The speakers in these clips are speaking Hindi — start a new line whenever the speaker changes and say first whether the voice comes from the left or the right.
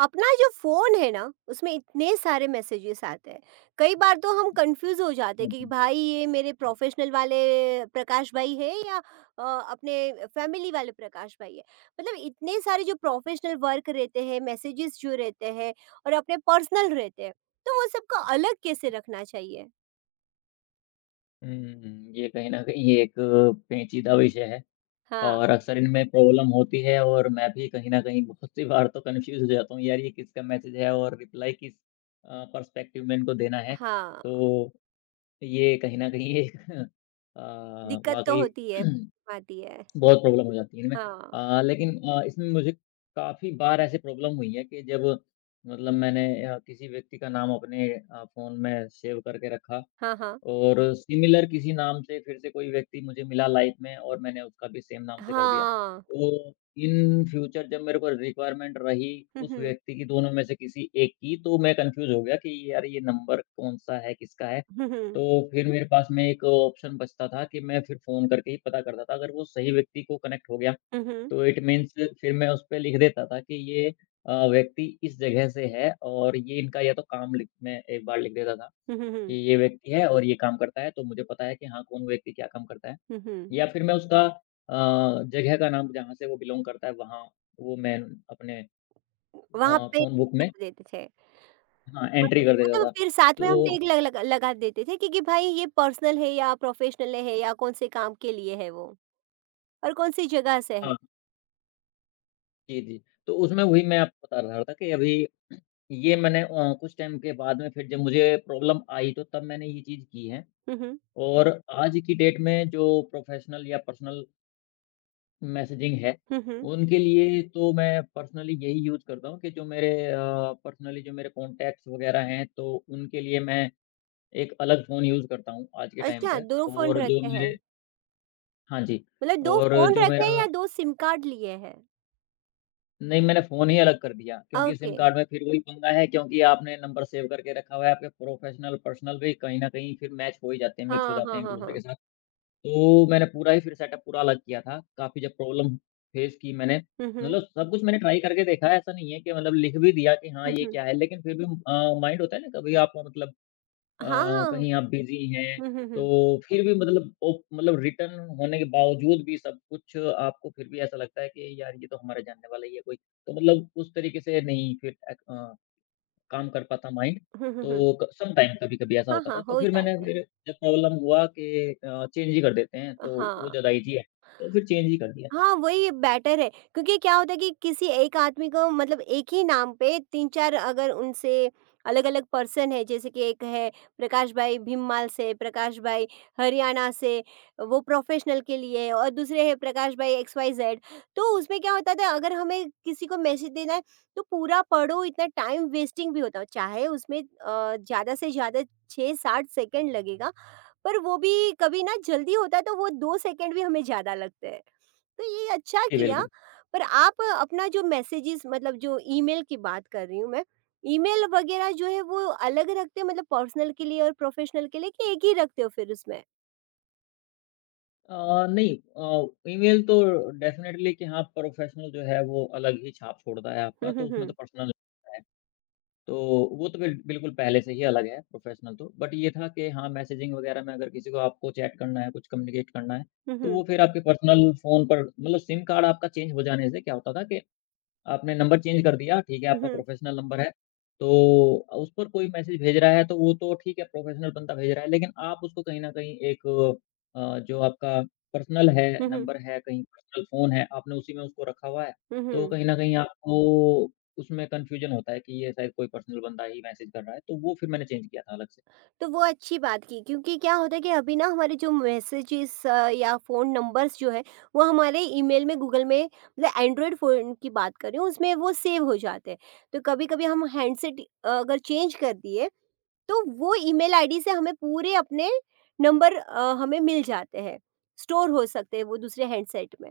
right: अपना जो फ़ोन है ना, उसमें इतने सारे मैसेजेस आते हैं। कई बार तो हम कन्फ्यूज़ हो जाते हैं
left: हाँ
right: कि
left: जी।
right: भाई ये मेरे प्रोफ़ेशनल वाले प्रकाश भाई है या अ, अपने फ़ैमिली वाले प्रकाश भाई है। मतलब इतने सारे जो प्रोफ़ेशनल वर्क रहते हैं, मैसेजेस जो रहते हैं और अपने पर्सनल रहते हैं, तो वो सबको अलग कैसे रखना चाहिए?
left: ये कहीं न कहीं ये एक पेचीदा विषय है
right: हाँ,
left: और अक्सर इनमें प्रॉब्लम होती है और मैं भी कहीं न कहीं बहुत सी बार तो कन्फ्यूज़ हो जाता हूँ, यार ये किसका मैसेज है और रिप्लाई किस पर्सपेक्टिव में इनको देना है।
right: हाँ,
left: तो ये कहीं न कहीं एक अ,
right: दिक्कत तो
left: वाक़ई
right: होती है, आती है।
left: बहुत प्रॉब्लम हो जाती है इनमें।
right: हाँ,
left: लेकिन इसमें मुझे काफ़ी बार ऐसी प्रॉब्लम हुई है कि जब मतलब मैंने किसी व्यक्ति का नाम अपने फ़ोन में सेव करके रखा
right: हाँ, हाँ।
left: और सिमिलर किसी नाम से फिर से कोई व्यक्ति मुझे मिला लाइफ़ में और मैंने उसका भी सेम नाम से कर दिया।
right: हाँ।
left: तो इन फ्यूचर जब मेरे को रिक्वायरमेंट रही
right: हुँ,
left: उस
right: हुँ।
left: व्यक्ति की दोनों में से किसी एक की तो मैं कन्फ्यूज़ हो गया कि यार ये नंबर कौन-सा है, किसका है?
right: हुँ, हुँ।
left: तो फिर मेरे पास में एक ऑप्शन बचता था कि मैं फिर फ़ोन करके ही पता करता था। अगर वो सही व्यक्ति को कनेक्ट हो गया
right: हुँ, हुँ।
left: तो इट मीन्स फिर मैं उस पे लिख देता था कि ये व्यक्ति इस जगह से है और ये इनका या तो काम लिख मैं एक बार लिख देता था।
right: हुँ, हुँ,
left: कि
right: हुँ।
left: ये व्यक्ति है और ये काम करता है, तो मुझे पता है कि हाँ, कौन व्यक्ति क्या काम करता है।
right: हुँ, हुँ।
left: या फिर मैं उसका अ, जगह का नाम जहाँ से वो बिलॉन्ग करता है वहाँ वो मैं अपने
right: वहाँ पे
left: फ़ोन बुक में
right: कर देते थे।
left: हाँ, एंट्री कर देता
right: मतलब
left: था।
right: फिर साथ में हम
left: तो
right: टैग लग लग लगा देते थे क्योंकि भाई ये पर्सनल है या प्रोफेशनल है या कौन से काम के लिए है वो और कौन सी जगह से है।
left: हाँ, जी, जी। तो उसमें वही मैं आपको बता रहा था कि अभी ये मैंने कुछ टाइम के बाद में फिर जब मुझे प्रॉब्लम आई तो तब मैंने ये चीज़ की है।
right: हुँ, हुँ।
left: और आज की डेट में जो प्रोफ़ेशनल या पर्सनल मैसेजिंग है,
right: हुँ, हुँ।
left: उनके लिए तो मैं पर्सनली यही यूज़ करता हूँ कि पर्सनली जो मेरे कॉन्टैक्ट्स वगैरह हैं, तो उनके लिए मैं एक अलग फ़ोन यूज़ करता हूँ आज के टाइम
right: अच्छा,
left: पे
right: 2 फ़ोन
left: और जो
right: रखे हैं।
left: मेरे हाँ जी,
right: मतलब 2
left: और
right: फ़ोन
left: जो
right: रखे
left: मेरा
right: हैं या 2 सिम कार्ड लिए हैं?
left: नहीं मैंने फ़ोन ही अलग कर दिया क्योंकि सिम
right: ओके।
left: कार्ड में फिर वही पंगा है क्योंकि आपने नंबर सेव करके रखा हुआ है, आपके प्रोफ़ेशनल, पर्सनल भी कहीं न कहीं फिर मैच हो ही जाते हैं, मिक्स हो
right: हाँ,
left: जाते
right: हाँ,
left: हैं
right: हाँ,
left: एक-दूसरे
right: हाँ।
left: के साथ। तो मैंने पूरा ही फिर सेटअप पूरा अलग किया था, काफ़ी जब प्रॉब्लम फेस की मैंने,
right: हुँ, हुँ।
left: मतलब सब कुछ मैंने ट्राई करके देखा है, ऐसा नहीं है कि मतलब लिख भी दिया कि हाँ,
right: हुँ,
left: ये
right: हुँ।
left: क्या है, लेकिन फिर भी माइंड होता है ना कभी आप मतलब अ,
right: हाँ, हाँ।
left: कहीं आप बिज़ी हैं,
right: हुँ, हुँ,
left: तो
right: हुँ।
left: फिर भी मतलब ओ मतलब रिटर्न होने के बावजूद भी सब कुछ आपको फिर भी ऐसा लगता है कि यार, ये तो हमारा जानने वाला ही है कोई, तो मतलब उस तरीके से नहीं फिर अ, क अ काम कर पाता माइंड,
right: हुँ, हुँ, हुँ।
left: तो क समटाइम कभी-कभी ऐसा
right: हाँ,
left: होता था।
right: हाँ,
left: तो
right: हो
left: फिर मैंने
right: जाता है।
left: फिर जब प्रॉब्लम हुआ कि चेंज ही कर देते हैं, तो वो
right: हाँ।
left: ज़्यादा ईज़ी है, तो फिर चेंज ही कर दिया था।
right: हाँ, वही बेटर है क्योंकि क्या होता है कि किसी एक आदमी को मतलब एक ही नाम पे 3-4 अगर उनसे अलग-अलग पर्सन है, जैसे कि एक है प्रकाश भाई भीममाल से, प्रकाश भाई हरियाणा से, वो प्रोफेशनल के लिए है और दूसरे हैं प्रकाश भाई एक्सवाईजेड। तो उसमें क्या होता था अगर हमें किसी को मैसेज देना है तो पूरा पढ़ो इतना टाइम वेस्टिंग भी होता है। चाहे उसमें ज़्यादा से ज़्यादा 6-7 सेकंड लगेगा, पर वो भी कभी ना जल्दी होता है तो वो 2 सेकंड भी हमें ज़्यादा लगते हैं। तो ये अच्छा
left: जी,
right: किया,
left: बिल्कुल।
right: पर आप अपना जो मैसेजेस मतलब जो ईमेल की बात कर रही हूँ मैं, ईमेल वगैरह जो है वो अलग रखते हो मतलब पर्सनल के लिए और प्रोफेशनल के लिए कि एक ही रखते हो फिर उसमें?
left: नहीं ईमेल तो डेफ़िनेटली कि हाँ, प्रोफ़ेशनल जो है वो अलग ही छाप छोड़ता है
right: हुँ,
left: आपका,
right: हुँ,
left: तो उसमें
right: हुँ।
left: तो पर्सनल है। तो वो तो बिल्कुल पहले से ही अलग है प्रोफ़ेशनल तो, बट ये था कि हाँ, मैसेजिंग वगैरह में अगर किसी को आपको चैट करना है, कुछ कम्युनिकेट करना है,
right: हुँ,
left: तो
right: हुँ।
left: वो फिर आपके पर्सनल फ़ोन पर मतलब सिम कार्ड आपका चेंज हो जाने से क्या होता था कि आपने नंबर चेंज कर दिया, ठीक है,
right: हुँ,
left: आपका
right: हुँ।
left: प्रोफ़ेशनल नंबर है, तो उस पर कोई मैसेज भेज रहा है, तो वो तो ठीक है, प्रोफ़ेशनल बंदा भेज रहा है, लेकिन आप उसको कहीं न कहीं एक जो आपका पर्सनल है,
right: हुँ, हुँ।
left: नंबर है, कहीं पर्सनल फ़ोन है, आपने उसी में उसको रखा हुआ है,
right: हुँ,
left: तो
right: हुँ।
left: कहीं न कहीं आपको उसमें कन्फ्यूज़न होता है कि ये शायद कोई पर्सनल बंदा ही मैसेज कर रहा है, तो वो फिर मैंने चेंज किया था अलग से।
right: तो वो अच्छी बात की क्योंकि क्या होता है कि अभी ना हमारे जो मैसेजेस या फ़ोन नंबर्स जो है, वो हमारे ईमेल में गूगल में मतलब एंड्रॉयड फ़ोन की बात कर रही हूँ उसमें वो सेव हो जाते हैं। तो कभी-कभी हम हैंडसेट अगर चेंज कर दिए तो वो ईमेल आईडी से हमें पूरे अपने नंबर हमें मिल जाते हैं, स्टोर हो सकते हैं वो दूसरे हैंडसेट में।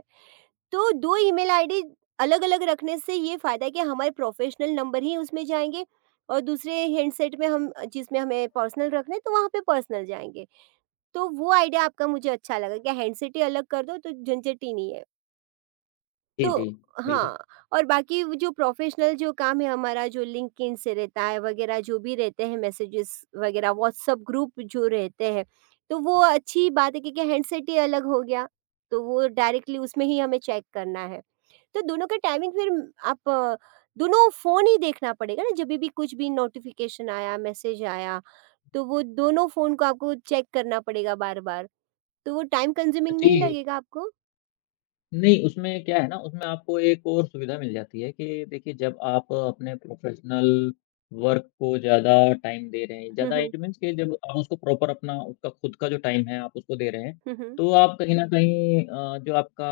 right: तो 2 ईमेल आईडी अलग-अलग रखने से ये फ़ायदा है कि हमारे प्रोफ़ेशनल नंबर ही उसमें जाएँगे और दूसरे हैंडसेट में हम जिसमें हमें पर्सनल रखने हैं, तो वहाँ पे पर्सनल जाएँगे। तो वो आइडिया आपका मुझे अच्छा लगा कि हैंडसेट ही अलग कर दो तो झंझट ही नहीं है।
left: जी,
right: तो
left: जी, बिल्कुल।
right: हाँ, और बाकी वो जो प्रोफ़ेशनल जो काम है हमारा जो लिंक्डइन से रहता है वगैरह जो भी रहते हैं मैसेजेस वगैरह व्हाट्सएप ग्रुप जो रहते हैं, तो वो अच्छी बात है क्योंकि हैंडसेट ही अलग हो गया, तो वो डायरेक्टली उसमें ही हमें चेक करना है। तो दोनों का टाइमिंग फिर आप दोनों फ़ोन ही देखना पड़ेगा ना, जभी भी कुछ भी नोटिफ़िकेशन आया, मैसेज आया, तो वो दोनों फ़ोन को आपको चेक करना पड़ेगा बार-बार, तो वो टाइम कंज्यूमिंग
left: जी।
right: नहीं लगेगा आपको?
left: नहीं, उसमें क्या है ना, उसमें आपको एक और सुविधा मिल जाती है कि देखिए जब आप अपने प्रोफ़ेशनल वर्क को ज़्यादा टाइम दे रहे हैं,
right: हुँ,
left: ज़्यादा
right: हुँ।
left: इट मीन्स कि जब आप उसको प्रॉपर अपना उसका खुद का जो टाइम है आप उसको दे रहे हैं,
right: हुँ, हुँ।
left: तो आप कहीं न कहीं जो आपका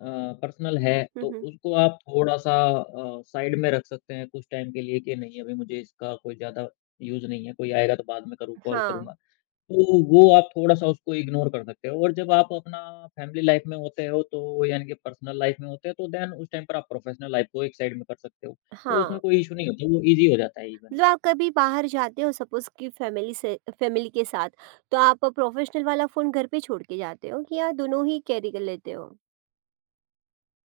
left: अ, पर्सनल है
right: हुँ,
left: तो
right: हुँ।
left: उसको आप थोड़ा-सा साइड में रख सकते हैं कुछ टाइम के लिए कि नहीं अभी मुझे इसका कोई ज़्यादा यूज़ नहीं है, कोई आएगा तो बाद में करूँ कॉल
right: हाँ।
left: करूँगा। तो वो आप थोड़ा-सा उसको इग्नोर कर सकते हो और जब आप अपना फैमिली लाइफ में होते हो तो यानी कि पर्सनल लाइफ में होते हो तो देन उस टाइम पर आप प्रोफेशनल लाइफ को एक साइड में कर सकते हो। तो
right: हाँ,
left: उसमें कोई इश्यू नहीं होता, वो ईज़ी हो जाता है इवन।
right: मतलब आप कभी बाहर जाते हो सपोज़ कि फैमिली से फैमिली के साथ, तो आप प्रोफ़ेशनल वाला फ़ोन घर पे छोड़ के जाते हो कि या दोनों ही कैरी कर लेते हो?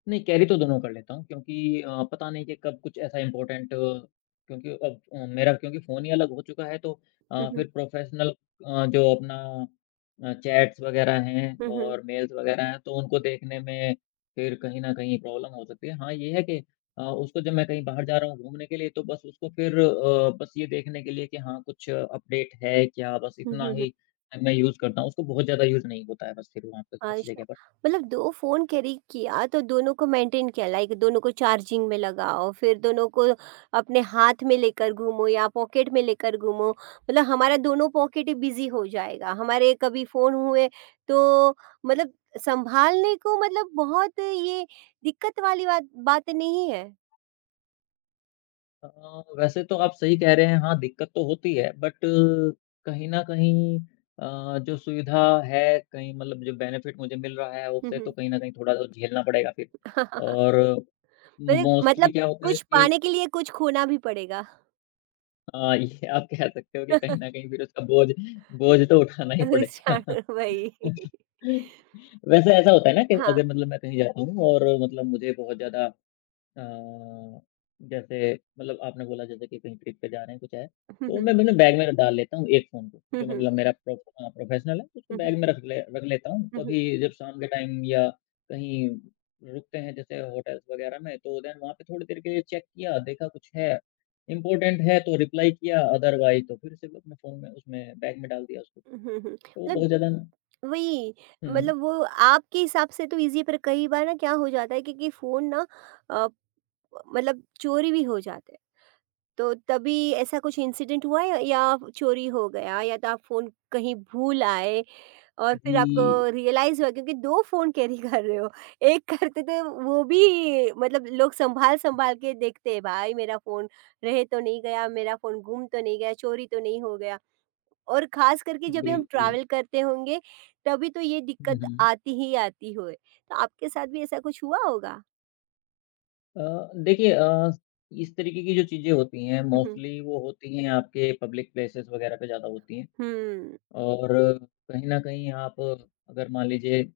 left: नहीं, कैरी तो दोनों कर लेता हूँ क्योंकि पता नहीं कि कब कुछ ऐसा इम्पोर्टेंट क्योंकि अब मेरा क्योंकि फ़ोन ही अलग हो चुका है तो
right: हुँ, हुँ।
left: फिर प्रोफ़ेशनल जो अपना चैट्स वग़ैरह हैं
right: हुँ, हुँ।
left: और मेल्स वग़ैरह हैं, तो उनको देखने में फिर कहीं न कहीं प्रॉब्लम हो सकती है। हाँ, ये है कि उसको जब मैं कहीं बाहर जा रहा हूँ घूमने के लिए तो बस उसको फिर बस ये देखने के लिए कि हाँ, कुछ अपडेट है क्या? बस
right: हुँ,
left: इतना
right: हुँ, हुँ।
left: ही मैं यूज़ करता हूँ, उसको बहुत ज़्यादा यूज़ नहीं होता है बस फिर वहाँ पे अच्छी
right: अच्छा,
left: जगह
right: मतलब 2 फ़ोन कैरी किया तो दोनों को मेंटेन किया लाइक दोनों को चार्जिंग में लगाओ, फिर दोनों को अपने हाथ में लेकर घूमो या पॉकेट में लेकर घूमो, मतलब हमारा दोनों पॉकेट ही बिज़ी हो जाएगा। हमारे कभी फ़ोन हुए तो मतलब सँभालने को मतलब बहुत ये दिक्कत वाली बात बात नहीं है।
left: वैसे तो आप सही कह रहे हैं, हाँ, दिक्कत तो होती है बट कहीं न कहीं जो सुविधा है कहीं मतलब जो बेनिफिट मुझे मिल रहा है
right: हुँ,
left: उससे तो
right: हुँ।
left: कहीं न कहीं थोड़ा तो झेलना पड़ेगा फिर। और
right: मतलब
left: मोस्टली
right: मतलब
left: क्या होता है
right: कुछ
left: कि
right: पाने के लिए कुछ खोना भी पड़ेगा।
left: ये आप कह सकते हो कि कहीं न कहीं फिर उसका बोझ बोझ तो उठाना ही
right: अच्छा,
left: पड़ेगा।
right: वही।
left: वैसे ऐसा होता है ना कि
right: हाँ।
left: अगर मतलब मैं कहीं जाता हूँ और मतलब मुझे बहुत ज़्यादा अ, जैसे मतलब आपने बोला जैसे कि कहीं ट्रिप पे जा रहे हैं, कुछ है,
right: हुँ,
left: तो
right: हुँ।
left: मैं अपने बैग में डाल लेता हूँ एक फ़ोन को,
right: हुँ,
left: जो
right: हुँ।
left: मतलब मेरा प्रोफ़ेशनल है, उसको
right: हुँ, हुँ।
left: बैग में रख लेता हूँ।
right: हुँ, हुँ।
left: कभी जब शाम के टाइम या कहीं रुकते हैं जैसे होटल्स वग़ैरह में, तो देन वहाँ पे थोड़ी देर के लिए चेक किया, देखा कुछ है, इम्पोर्टेंट है तो रिप्लाई किया, अदरवाइज़ तो फिर से वो अपने फ़ोन में उसमें बैग में डाल दिया उसको।
right: हुँ, हुँ।
left: तो वो बहुत
right: मतलब
left: ज़्यादा
right: वही
left: हुँ,
right: मतलब वो आपके हिसाब से तो ईज़ी है, पर कई बार ना क्या हो जाता है क्योंकि फ़ोन ना अ, मतलब चोरी भी हो जाते हैं। तो तभी ऐसा कुछ इंसिडेंट हुआ है या चोरी हो गया या तो आप फ़ोन कहीं भूल आए और फिर आपको
left: जी,
right: रियलाइज़ हुआ क्योंकि 2 फ़ोन कैरी कर रहे हो। एक करते तो वो भी मतलब लोग संभाल-संभाल के देखते हैं भाई मेरा फ़ोन रह तो नहीं गया, मेरा फ़ोन गुम तो नहीं गया, चोरी तो नहीं हो गया। और ख़ास करके जब भी हम
left: बिल्कुल।
right: ट्रैवल करते होंगे, तभी तो ये
left: हुँ,
right: दिक्कत
left: हुँ।
right: आती ही आती होए। तो आपके साथ भी ऐसा कुछ हुआ होगा?
left: अ, देखिए इस तरीके की जो चीज़ें होती हैं
right: हुँ, हुँ।
left: मोस्टली वो होती हैं आपके पब्लिक प्लेसेस वगैरह पे ज़्यादा होती हैं
right: हुँ,
left: और कहीं न कहीं आप अगर मान लीजिए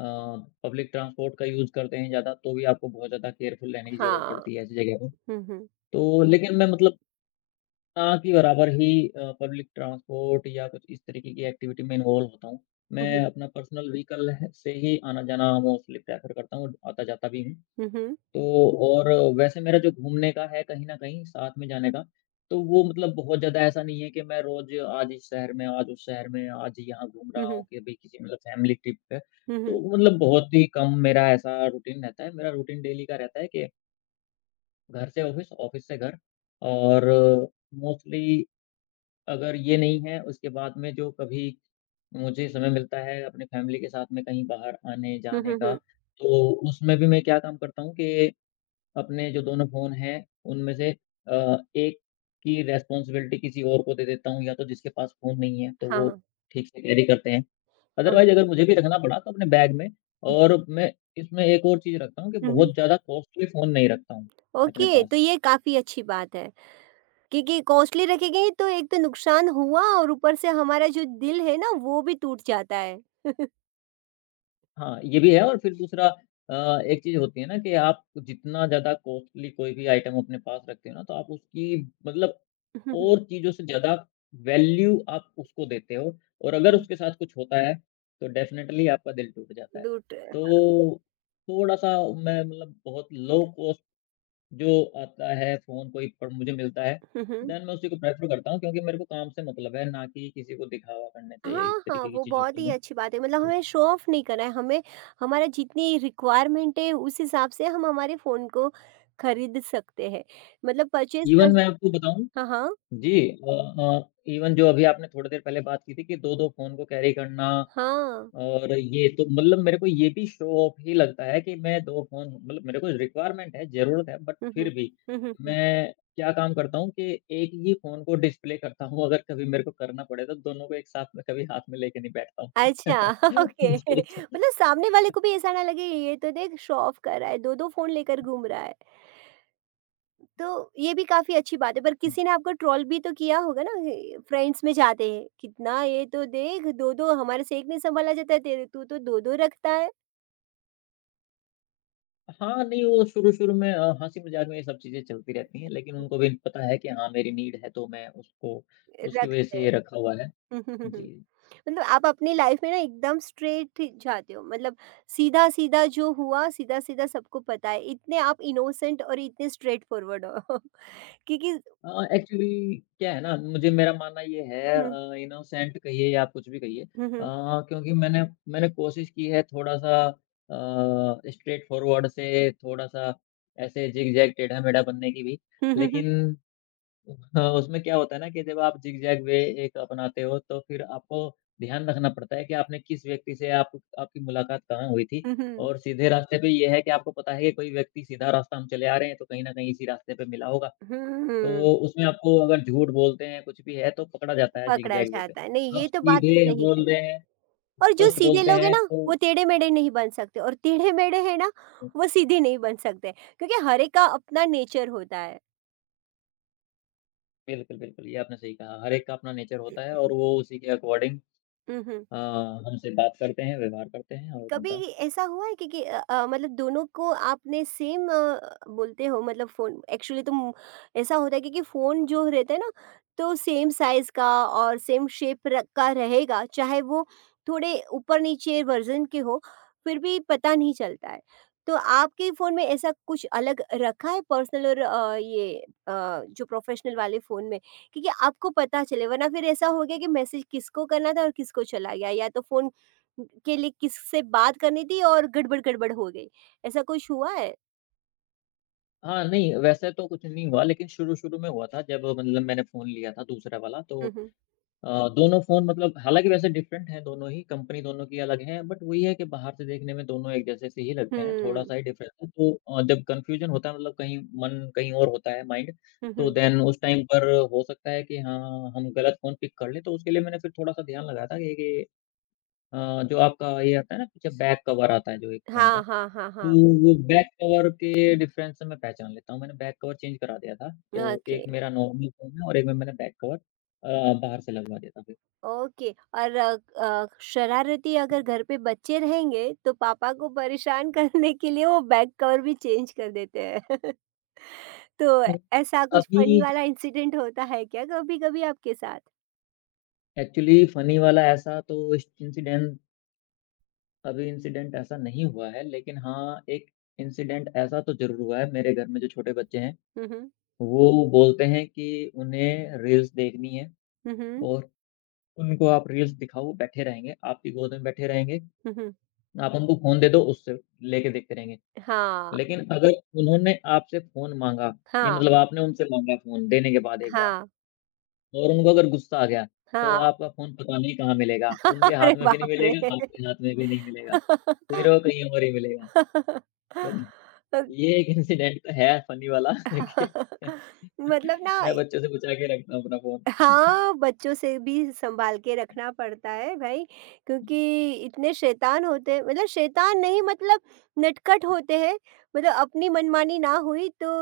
left: पब्लिक ट्रांसपोर्ट का यूज़ करते हैं ज़्यादा तो भी आपको बहुत ज़्यादा केयरफुल रहने की ज़रूरत
right: हाँ।
left: पड़ती है ऐसी जगह पे।
right: हुँ, हुँ।
left: तो लेकिन मैं मतलब ना के बराबर ही पब्लिक ट्रांसपोर्ट या कुछ इस तरीके की एक्टिविटी में इन्वॉल्व होता हूँ।
right: हुँ, हुँ।
left: मैं अपना पर्सनल व्हीकल है से ही आना-जाना मोस्टली प्रेफर करता हूँ, आता-जाता भी हूँ।
right: हुँ, हुँ।
left: तो और वैसे मेरा जो घूमने का है कहीं न कहीं साथ में जाने का, तो वो मतलब बहुत ज़्यादा ऐसा नहीं है कि मैं रोज़ आज इस शहर में, आज उस शहर में, आज यहाँ घूम
right: हुँ,
left: रहा हूँ
right: हुँ।
left: कि अभी किसी मतलब फैमिली ट्रिप पे।
right: हुँ, हुँ।
left: तो मतलब बहुत ही कम मेरा ऐसा रूटीन रहता है। मेरा रूटीन डेली का रहता है कि घर से ऑफ़िस, ऑफ़िस से घर और मोस्टली अगर ये नहीं है उसके बाद में जो कभी मुझे समय मिलता है अपनी फैमिली के साथ में कहीं बाहर
right: हुँ,
left: आने-जाने
right: हुँ,
left: का,
right: हुँ।
left: तो उसमें भी मैं क्या काम करता हूँ कि अपने जो दोनों फ़ोन हैं, उनमें से एक की रिस्पॉन्सिबिलिटी किसी और को दे देता हूँ या तो जिसके पास फ़ोन नहीं है, तो वो
right: हाँ,
left: ठीक से कैरी करते हैं। Otherwise
right: okay.
left: अगर मुझे भी रखना पड़ा तो अपने बैग में
right: हुँ,
left: और मैं इसमें एक और चीज़ रखता हूँ कि
right: हुँ, हुँ।
left: बहुत ज़्यादा कॉस्टली फ़ोन नहीं रखता हूँ अपने
right: ओके,
left: पास।
right: तो ये काफ़ी अच्छी बात है, क्योंकि कॉस्टली रखेंगे तो एक तो नुकसान हुआ और ऊपर से हमारा जो दिल है ना, वो भी टूट जाता है।
left: हाँ, ये भी है और फिर दूसरा एक चीज़ होती है ना कि आप जितना ज़्यादा कॉस्टली कोई भी आइटम अपने पास रखते हो ना, तो आप उसकी मतलब
right: हुँ, हुँ।
left: और चीज़ों से ज़्यादा वैल्यू आप उसको देते हो और अगर
right: हुँ,
left: उसके साथ कुछ होता है, तो डेफ़िनेटली आपका दिल टूट जाता है।
right: टूट
left: तो थोड़ा-सा मैं मतलब बहुत लो कॉस्ट जो आता है फ़ोन कोई पर मुझे मिलता है,
right: हुँ, हुँ।
left: देन मैं उसी को प्रेफ़र करता हूँ क्योंकि मेरे को काम से मतलब है, ना कि किसी को दिखावा करने से या इस
right: हाँ, हाँ,
left: तरीके की
right: वो
left: चीज़ों
right: बहुत
left: से
right: ही
left: मैं
right: अच्छी बात है मतलब हमें शो ऑफ नहीं करना है, हमें हमारा जितनी रिक्वायरमेंट है उस हिसाब से हम हमारे फ़ोन को खरीद सकते हैं। मतलब परचेज़
left: इवन
right: कर
left: मैं आपको बताऊँ
right: हाँ, हाँ,
left: जी अ, इवन जो अभी आपने थोड़ी देर पहले बात की थी कि 2-2 फ़ोन को कैरी करना
right: हाँ।
left: और ये तो मतलब मेरे को ये भी शो ऑफ ही लगता है कि मैं 2 फ़ोन मतलब मेरे को रिक्वायरमेंट है, ज़रूरत है बट
right: हुँ,
left: फिर
right: हुँ।
left: भी
right: हुँ, हुँ, हुँ।
left: मैं क्या काम करता हूँ कि एक ही फ़ोन को डिस्प्ले करता हूँ, अगर कभी मेरे को करना पड़े तो दोनों को एक साथ में कभी हाथ में लेके नहीं बैठता हूँ।
right: अच्छा ओके,
left: जी, अच्छा।
right: मतलब सामने वाले को भी ऐसा ना लगे ये तो देख शो ऑफ कर रहा है, 2-2 फ़ोन लेकर घूम रहा है। तो ये भी काफ़ी अच्छी बात है, पर किसी ने आपको ट्रोल भी तो किया होगा ना ये फ्रेंड्स में जाते हैं, कितना ये तो देख 2-2 हमारे से 1 नहीं सँभाला जाता है तेरे तू तो 2-2 रखता है।
left: हाँ, नहीं वो शुरू-शुरू में हँसी-मज़ाक में ये सब चीज़ें चलती रहती हैं, लेकिन उनको भी पता है कि हाँ, मेरी नीड है तो मैं उसको उसकी वजह
right: रखते
left: से
right: हैं।
left: ये रखा हुआ है।
right: हुँ, हुँ, हुँ, हुँ।
left: जी।
right: मतलब आप अपनी लाइफ में ना एकदम स्ट्रेट जाते हो मतलब सीधा-सीधा जो हुआ सीधा-सीधा सबको पता है। इतने आप इनोसेंट और इतने स्ट्रेट फॉरवर्ड हो। क्योंकि
left: अ, एक्चुअली क्या है ना, मुझे मेरा मानना ये है
right: हुँ,
left: इनोसेंट कहिए या आप कुछ भी कहिए
right: हुँ, हुँ।
left: क्योंकि मैंने मैंने कोशिश की है थोड़ा-सा स्ट्रेट फॉरवर्ड से थोड़ा-सा ऐसे ज़िग-ज़ैग, टेढ़ा-मेढ़ा बनने की भी।
right: हुँ, हुँ, हुँ।
left: लेकिन उसमें क्या होता है ना कि जब आप ज़िग-ज़ैग वे एक अपनाते हो, तो फिर आपको ध्यान रखना पड़ता है कि आपने किस व्यक्ति से आप आपकी मुलाकात कहाँ हुई थी।
right: हुँ, हुँ।
left: और सीधे रास्ते पे ये है कि आपको पता है कि कोई व्यक्ति सीधा रास्ता हम चले आ रहे हैं, तो कहीं न कहीं इसी रास्ते पे मिला होगा।
right: हुँ,
left: तो उसमें आपको अगर झूठ बोलते हैं, कुछ भी है, तो पकड़ा जाता है
right: पकड़ा
left: ज़िगज़ैग वे पे।
right: जाता है। नहीं
left: आप
right: ये तो बात
left: सीधे
right: सही
left: बोल
right: कही।
left: रहे हैं,
right: और जो
left: स्पष्ट
right: सीधे
left: बोलते
right: लोग हैं
left: हैं
right: ना
left: तो
right: वो टेढ़े-मेढ़े नहीं बन सकते और टेढ़े-मेढ़े हैं ना वो सीधे नहीं बन सकते क्योंकि हर एक का अपना नेचर होता है।
left: बिल्कुल, बिल्कुल, ये आपने सही कहा। हर एक का अपना नेचर होता है और वो उसी के अकॉर्डिंग
right: हुँ, हुँ।
left: अ, हमसे बात करते हैं, व्यवहार करते हैं और
right: कभी
left: उनका
right: ऐसा हुआ है कि, मतलब दोनों को आपने सेम बोलते हो मतलब फ़ोन एक्चुअली तो म ऐसा होता है कि फ़ोन जो रहता है ना तो सेम साइज़ का और सेम शेप र का रहेगा, चाहे वो थोड़े ऊपर-नीचे वर्ज़न के हो, फिर भी पता नहीं चलता है। तो आपके फ़ोन में ऐसा कुछ अलग रखा है पर्सनल और अ, जो प्रोफ़ेशनल वाले फ़ोन में? क्योंकि आपको पता चले वरना फिर ऐसा हो गया कि मैसेज किसको करना था और किसको चला गया या तो फ़ोन के लिए किससे बात करनी थी और गड़बड़-गड़बड़ हो गई, ऐसा कुछ हुआ है?
left: हाँ, नहीं वैसे तो कुछ नहीं हुआ लेकिन शुरू-शुरू में हुआ था जब मतलब मैंने फ़ोन लिया था दूसरा वाला तो
right: हुँ, हुँ।
left: दोनों फ़ोन मतलब हालाँकि वैसे डिफरेंट हैं दोनों ही, कंपनी दोनों की अलग है, बट वही है कि बाहर से देखने में दोनों एक जैसे से ही लगते हैं,
right: हुँ,
left: थोड़ा-सा ही डिफरेंस है। तो जब कन्फ्यूज़न होता है मतलब कहीं मन कहीं और होता है माइंड,
right: हुँ,
left: तो
right: हुँ।
left: देन उस टाइम पर हो सकता है कि हाँ, हम गलत फ़ोन पिक कर लें, तो उसके लिए मैंने फिर थोड़ा-सा ध्यान लगाया था कि अ, जो आपका ये आता है ना पीछे बैक कवर आता है जो एक फ़ोन का,
right: हाँ, हाँ, हाँ,
left: तो
right: हाँ।
left: वो बैक कवर के डिफरेंस से मैं पहचान लेता हूँ। मैंने बैक कवर चेंज करा दिया था, तो
right: ओके,
left: एक मेरा नॉर्मल फ़ोन है और एक में मैंने बैक कवर अ, बाहर से लगवा दिया था
right: ओके। और शरारती अगर घर पे बच्चे रहेंगे तो पापा को परेशान करने के लिए वो बैग कवर भी चेंज कर देते हैं। तो
left: फिर।
right: ऐसा कुछ
left: अभी
right: फ़नी वाला इंसिडेंट होता है क्या कभी-कभी आपके साथ?
left: एक्चुअली फ़नी वाला ऐसा तो इस इंसिडेंट अभी इंसिडेंट ऐसा नहीं हुआ है, लेकिन हाँ, एक इंसिडेंट ऐसा तो ज़रूर हुआ है मेरे घर में जो छोटे बच्चे हैं,
right: हुँ, हुँ।
left: वो बोलते हैं कि उन्हें रील्स देखनी है
right: हुँ, हुँ।
left: और उनको आप रील्स दिखाओ, वो बैठे रहेंगे, आपकी गोद में बैठे रहेंगे।
right: हुँ, हुँ।
left: आप उनको फ़ोन दे दो, उससे लेके देखते रहेंगे।
right: हाँ,
left: लेकिन अगर उन्होंने आपसे फ़ोन माँगा, ये
right: हाँ,
left: मतलब आपने उनसे माँगा फ़ोन देने के बाद एक बार
right: हाँ,
left: और उनको अगर गुस्सा आ गया, तो
right: हाँ।
left: आपका फ़ोन पता नहीं कहाँ मिलेगा, उनके हाथ
right: अरे
left: में भी नहीं
right: बाप रे!
left: मिलेगा, आपके हाथ में भी नहीं मिलेगा, फिर वो कहीं और ही मिलेगा। तो ये एक इंसिडेंट तो है फ़नी वाला कि
right: मतलब ना
left: मैं बच्चों से बचा के रखता हूँ अपना फ़ोन।
right: हाँ, बच्चों से भी सँभाल के रखना पड़ता है भई क्योंकि इतने शैतान होते हैं मतलब शैतान नहीं मतलब नटखट होते हैं, मतलब अपनी मनमानी ना हुई तो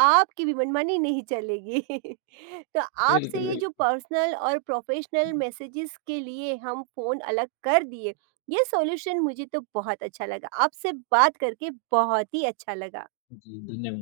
right: आपकी भी मनमानी नहीं चलेगी। तो आपसे
left: बिल्कुल,
right: ये
left: बिल्कुल।
right: जो पर्सनल और प्रोफ़ेशनल मैसेजेस के लिए हम फ़ोन अलग कर दिए, ये सॉल्यूशन मुझे तो बहुत अच्छा लगा। आपसे बात करके बहुत ही अच्छा लगा।
left: जी, धन्यवाद।